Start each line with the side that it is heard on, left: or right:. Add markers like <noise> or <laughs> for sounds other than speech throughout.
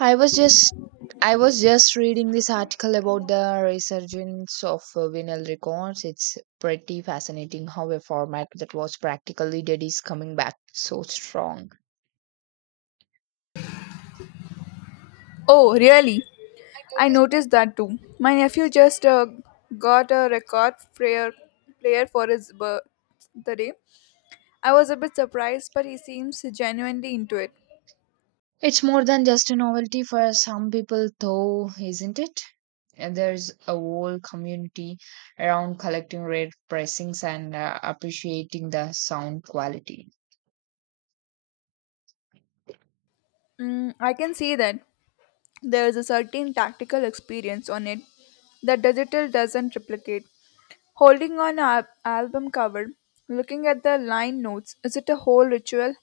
right: I was just I was just reading this article about the resurgence of vinyl records. It's pretty fascinating how a format that was practically dead is coming back so strong.
left: Oh, really? I noticed that too. My nephew just got a record player for his birthday. I was a bit surprised, but he seems genuinely into it.
right: It's more than just a novelty for some people, though, isn't it? And there's a whole community around collecting rare pressings and appreciating the sound quality.
left: Mm, I can see that there is a certain tactical experience on it that digital doesn't replicate. Holding on an album cover, looking at the line notes, is it a whole ritual?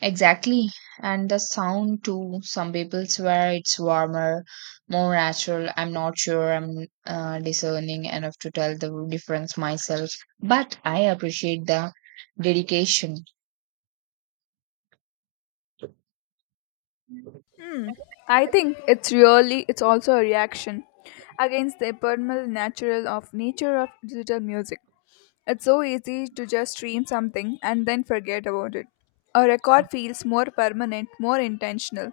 right: Exactly. And the sound too. Some people swear it's warmer, more natural. I'm not sure I'm discerning enough to tell the difference myself, but I appreciate the dedication.
left: I think it's really It's also a reaction against the ephemeral natural of nature of digital music. It's so easy to just stream something and then forget about it. A record feels more permanent, more intentional.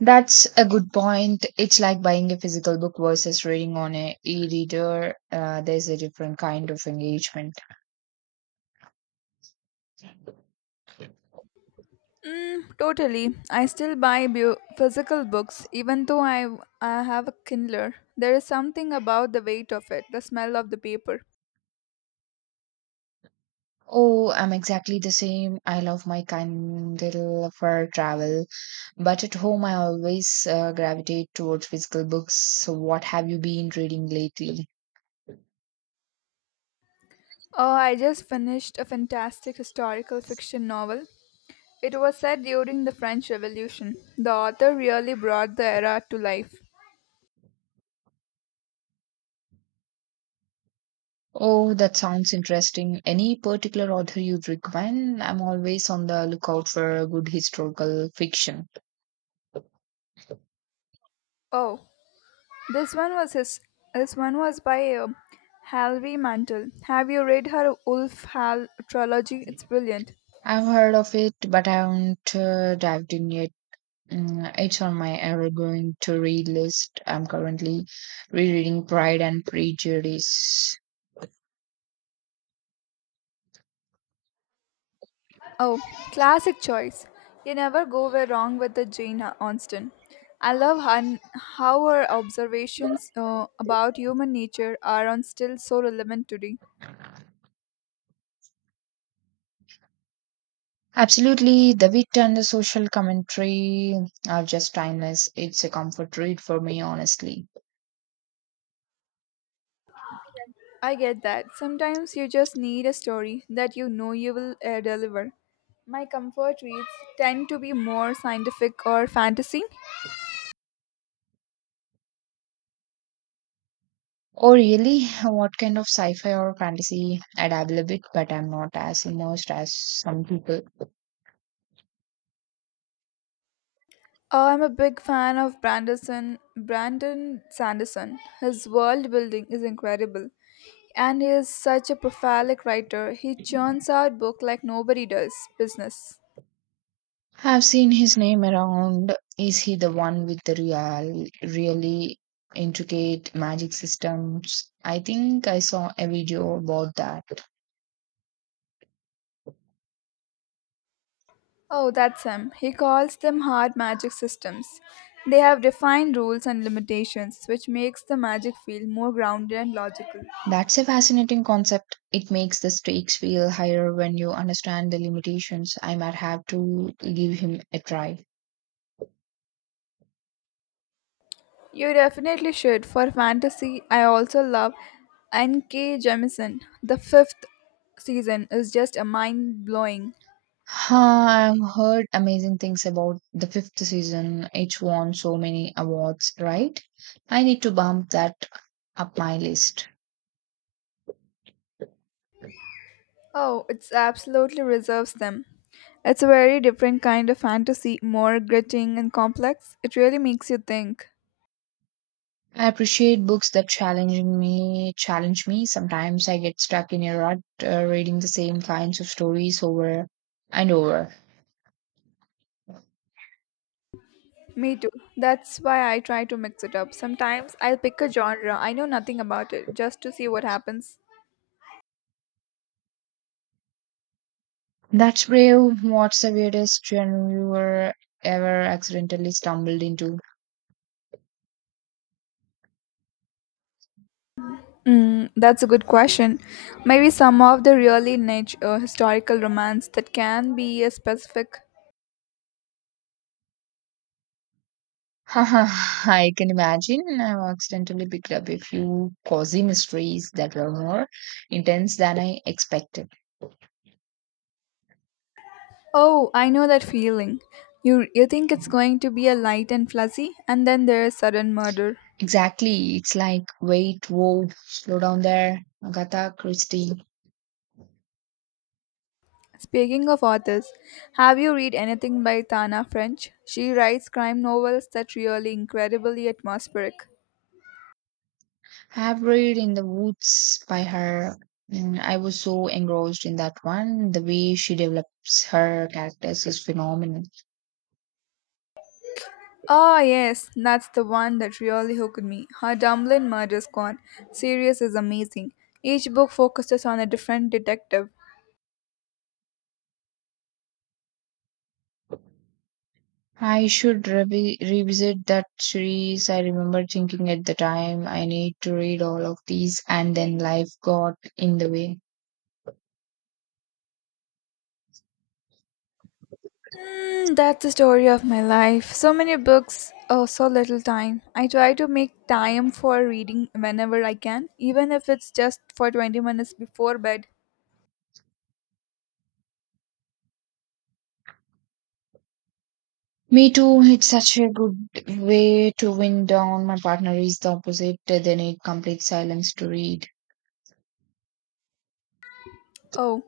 right: That's a good point. It's like buying a physical book versus reading on a e-reader. There's a different kind of engagement.
left: Totally. I still buy physical books even though I have a Kindler. There is something about the weight of it, the smell of the paper.
right: Oh, I'm exactly the same. I love my Kindle for travel, but at home I always gravitate towards physical books. So, what have you been reading lately?
left: Oh, I just finished a fantastic historical fiction novel. It was set during the French Revolution. The author really brought the era to life.
right: Oh, that sounds interesting. Any particular author you'd recommend? I'm always on the lookout for good historical fiction.
left: Oh, this one was his. This one was by Halvey Mantle. Have you read her Wolf Hall trilogy? It's brilliant.
right: I've heard of it, but I haven't dived in yet. Mm, it's on my ever going to read list. I'm currently rereading Pride and Prejudice.
left: Oh, classic choice. You never go where wrong with the Jane Austen. I love hun- how her observations about human nature are on still so relevant today.
right: Absolutely, the wit and the social commentary are just timeless. It's a comfort read for me, honestly.
left: I get that. Sometimes you just need a story that you know you will deliver. My comfort reads tend to be more scientific or fantasy.
right: Oh, really? What kind of sci fi or fantasy? I dabble a bit, but I'm not as immersed as some people.
left: I'm a big fan of Brandon Sanderson. His world building is incredible, and he is such a prolific writer. He churns out book like nobody does business.
right: Have seen his name around. Is he the one with the really intricate magic systems? I think I saw a video about that.
left: Oh, that's him. He calls them hard magic systems. They have defined rules and limitations, which makes the magic feel more grounded and logical.
right: That's a fascinating concept. It makes the stakes feel higher when you understand the limitations. I might have to give him a try.
left: You definitely should. For fantasy, I also love N.K. Jemisin. The fifth season is just a mind blowing.
right: Huh, I've heard amazing things about the fifth season. It won so many awards, right? I need to bump that up my list.
left: Oh, it's absolutely reserves them. It's a very different kind of fantasy, more gritting and complex. It really makes you think.
right: I appreciate books that challenging me challenge me. Sometimes I get stuck in a rut reading the same kinds of stories over and over.
left: Me too. That's why I try to mix it up. Sometimes I'll pick a genre I know nothing about it just to see what happens.
right: That's brave. What's the weirdest genre you were ever accidentally stumbled into?
left: Mm, that's a good question. Maybe some of the really niche historical romance that can be a specific.
right: <laughs> I can imagine. I've accidentally picked up a few cozy mysteries that were more intense than I expected.
left: Oh, I know that feeling. You think it's going to be a light and fuzzy, and then there is sudden murder.
right: Exactly. It's like, wait, whoa, slow down there. Agatha Christie.
left: Speaking of authors, have you read anything by Tana French? She writes crime novels that really incredibly atmospheric.
right: I have read in the woods by her, and I was so engrossed in that one. The way she develops her characters is phenomenal.
left: Oh yes, that's the one that really hooked me. Her Dublin Murder Squad series is amazing. Each book focuses on a different detective.
right: I should revisit that series. I remember thinking at the time I need to read all of these, and then life got in the way.
left: Hmm, that's the story of my life. So many books, oh, so little time. I try to make time for reading whenever I can, even if it's just for 20 minutes before bed.
right: Me too. It's such a good way to wind down. My partner is the opposite. They need complete silence to read.
left: Oh,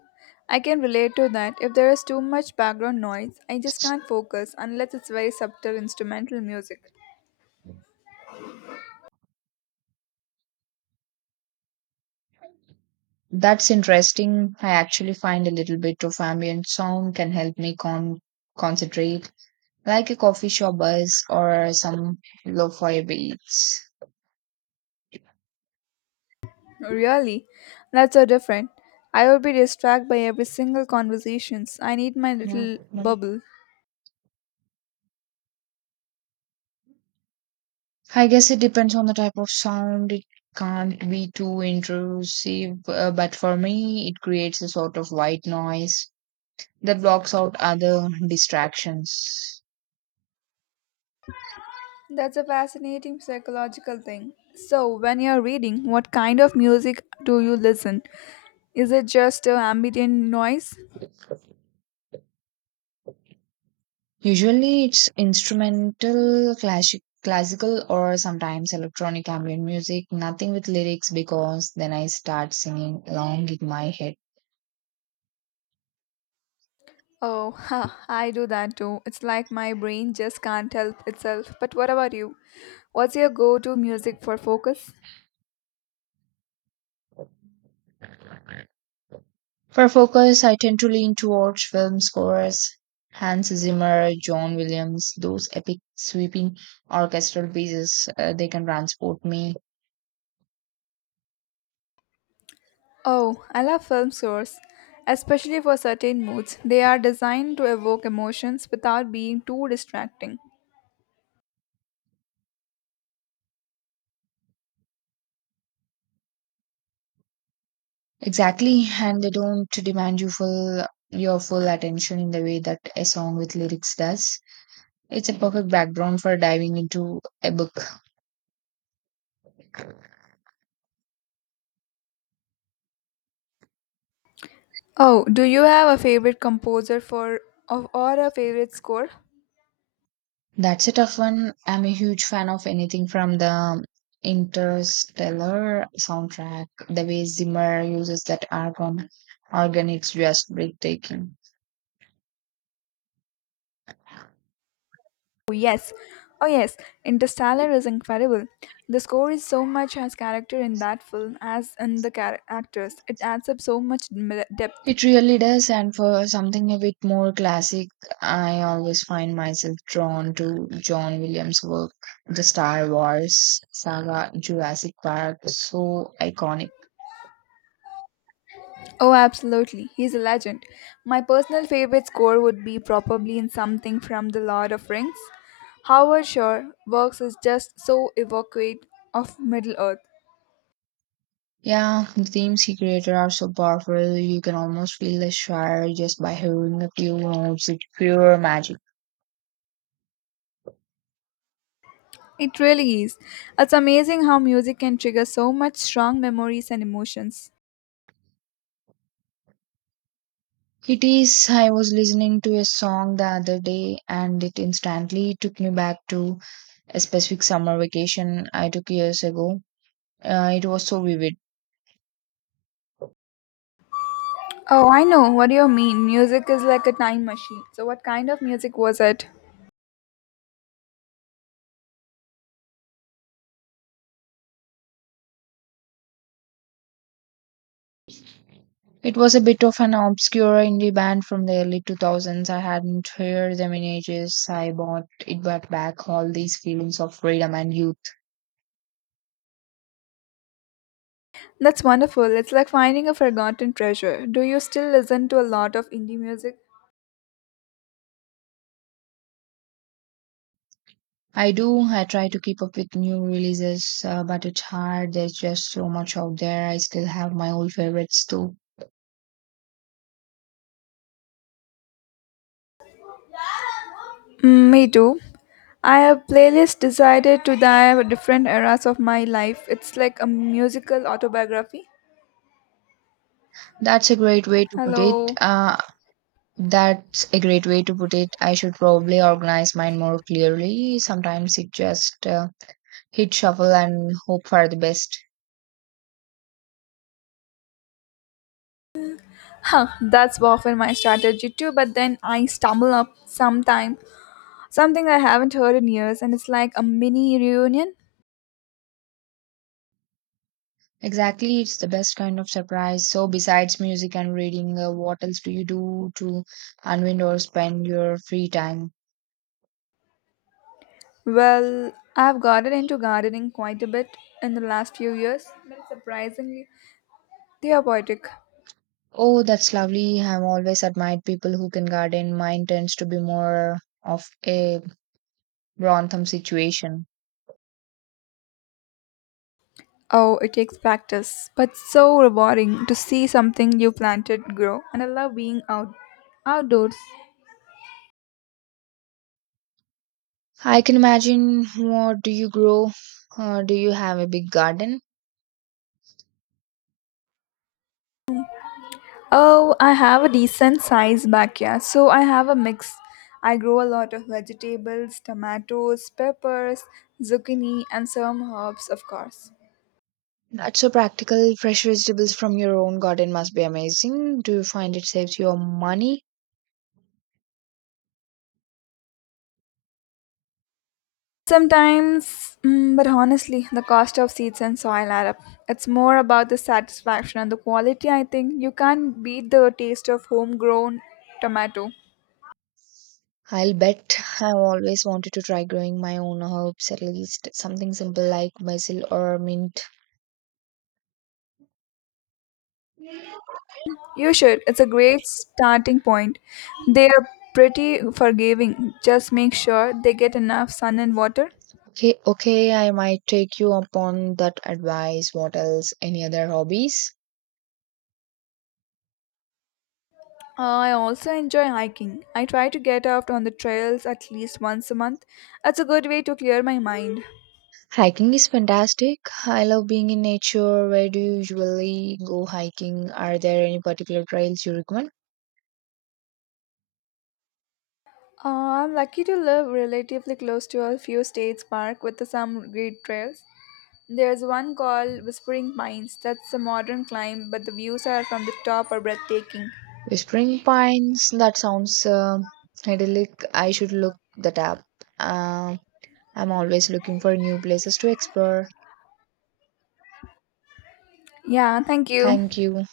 left: I can relate to that. If there is too much background noise, I just can't focus unless it's very subtle instrumental music.
right: That's interesting. I actually find a little bit of ambient sound can help me concentrate, like a coffee shop buzz or some lo-fi beats.
left: Really? That's so different. I would be distracted by every single conversations. I need my little bubble.
right: I guess it depends on the type of sound. It can't be too intrusive, but for me, it creates a sort of white noise that blocks out other distractions.
left: That's a fascinating psychological thing. So, when you're reading, what kind of music do you listen? Is it just ambient noise?
right: Usually it's instrumental, classic, classical, or sometimes electronic ambient music, nothing with lyrics because then I start singing along in my head.
left: Oh, ha, I do that too. It's like my brain just can't help itself. But what about you? What's your go to music for focus?
right: For focus, I tend to lean towards film scores, Hans Zimmer, John Williams, those epic sweeping orchestral pieces, they can transport me.
left: Oh, I love film scores, especially for certain moods. They are designed to evoke emotions without being too distracting.
right: Exactly, and they don't demand your full attention in the way that a song with lyrics does. It's a perfect background for diving into a book.
left: Oh, do you have a favorite composer for, or a favorite score?
right: That's a tough one. I'm a huge fan of anything from the Interstellar soundtrack. The way Zimmer uses that argon organ is just breathtaking.
left: Oh yes, oh yes, Interstellar is incredible. The score is so much as character in that film as in the actors. It adds up so much depth.
right: It really does, and for something a bit more classic, I always find myself drawn to John Williams' work. The Star Wars saga, Jurassic Park, so iconic.
left: Oh, absolutely, he's a legend. My personal favorite score would be probably in something from The Lord of Rings. Howard Shore works is just so evocative of Middle Earth.
right: Yeah, the themes he created are so powerful. You can almost feel the shire just by hearing a few notes. It's pure magic.
left: It really is. It's amazing how music can trigger so much strong memories and emotions.
right: It is. I was listening to a song the other day and it instantly took me back to a specific summer vacation I took years ago. It was so vivid.
left: Oh, I know what do you mean. Music is like a time machine. So, what kind of music was it?
right: It was a bit of an obscure indie band from the early 2000s. I hadn't heard them in ages. I bought it brought back all these feelings of freedom and youth.
left: That's wonderful. It's like finding a forgotten treasure. Do you still listen to a lot of indie music?
right: I do. I try to keep up with new releases, but it's hard. There's just so much out there. I still have my old favorites too.
left: Mm, me too. I have playlist decided to dive different eras of my life. It's like a musical autobiography.
right: That's a great way to put it.
left: Hello.
right: That's a great way to put it. I should probably organize mine more clearly. Sometimes it just hit shuffle and hope for the best.
left: Huh, that's often my strategy too, but then I stumble up sometime something I haven't heard in years and it's like a mini reunion.
right: Exactly, it's the best kind of surprise. So, besides music and reading, what else do you do to unwind or spend your free time?
left: Well, I've gotten into gardening quite a bit in the last few years, but it's surprisingly therapeutic.
right: Oh, that's lovely. I've always admired people who can garden. Mine tends to be more of a Grantham situation.
left: Oh, it takes practice, but so rewarding to see something you planted grow, and I love being outdoors.
right: I can imagine. What do you grow? Do you have a big garden?
left: Oh, I have a decent sized backyard, so I have a mix. I grow a lot of vegetables, tomatoes, peppers, zucchini, and some herbs, of course.
right: That's so practical. Fresh vegetables from your own garden must be amazing. Do you find it saves your money?
left: Sometimes, mm, but honestly, the cost of seeds and soil add up. It's more about the satisfaction and the quality, I think. You can't beat the taste of homegrown tomato.
right: I'll bet. I've always wanted to try growing my own herbs, at least something simple like basil or mint.
left: You should. It's a great starting point. They are pretty forgiving. Just make sure they get enough sun and water.
right: Okay, okay, I might take you upon that advice. What else? Any other hobbies?
left: I also enjoy hiking. I try to get out on the trails at least once a month. It's a good way to clear my mind.
right: Hiking is fantastic. I love being in nature. Where do you usually go hiking? Are there any particular trails you recommend?
left: I'm lucky to live relatively close to a few states park with some great trails. There's one called Whispering Pines. That's a modern climb, but the views are from the top are breathtaking.
right: Whispering Pines. That sounds idyllic. I should look that up. Um I'm always looking for new places to explore.
left: Yeah, thank you.
right: Thank you.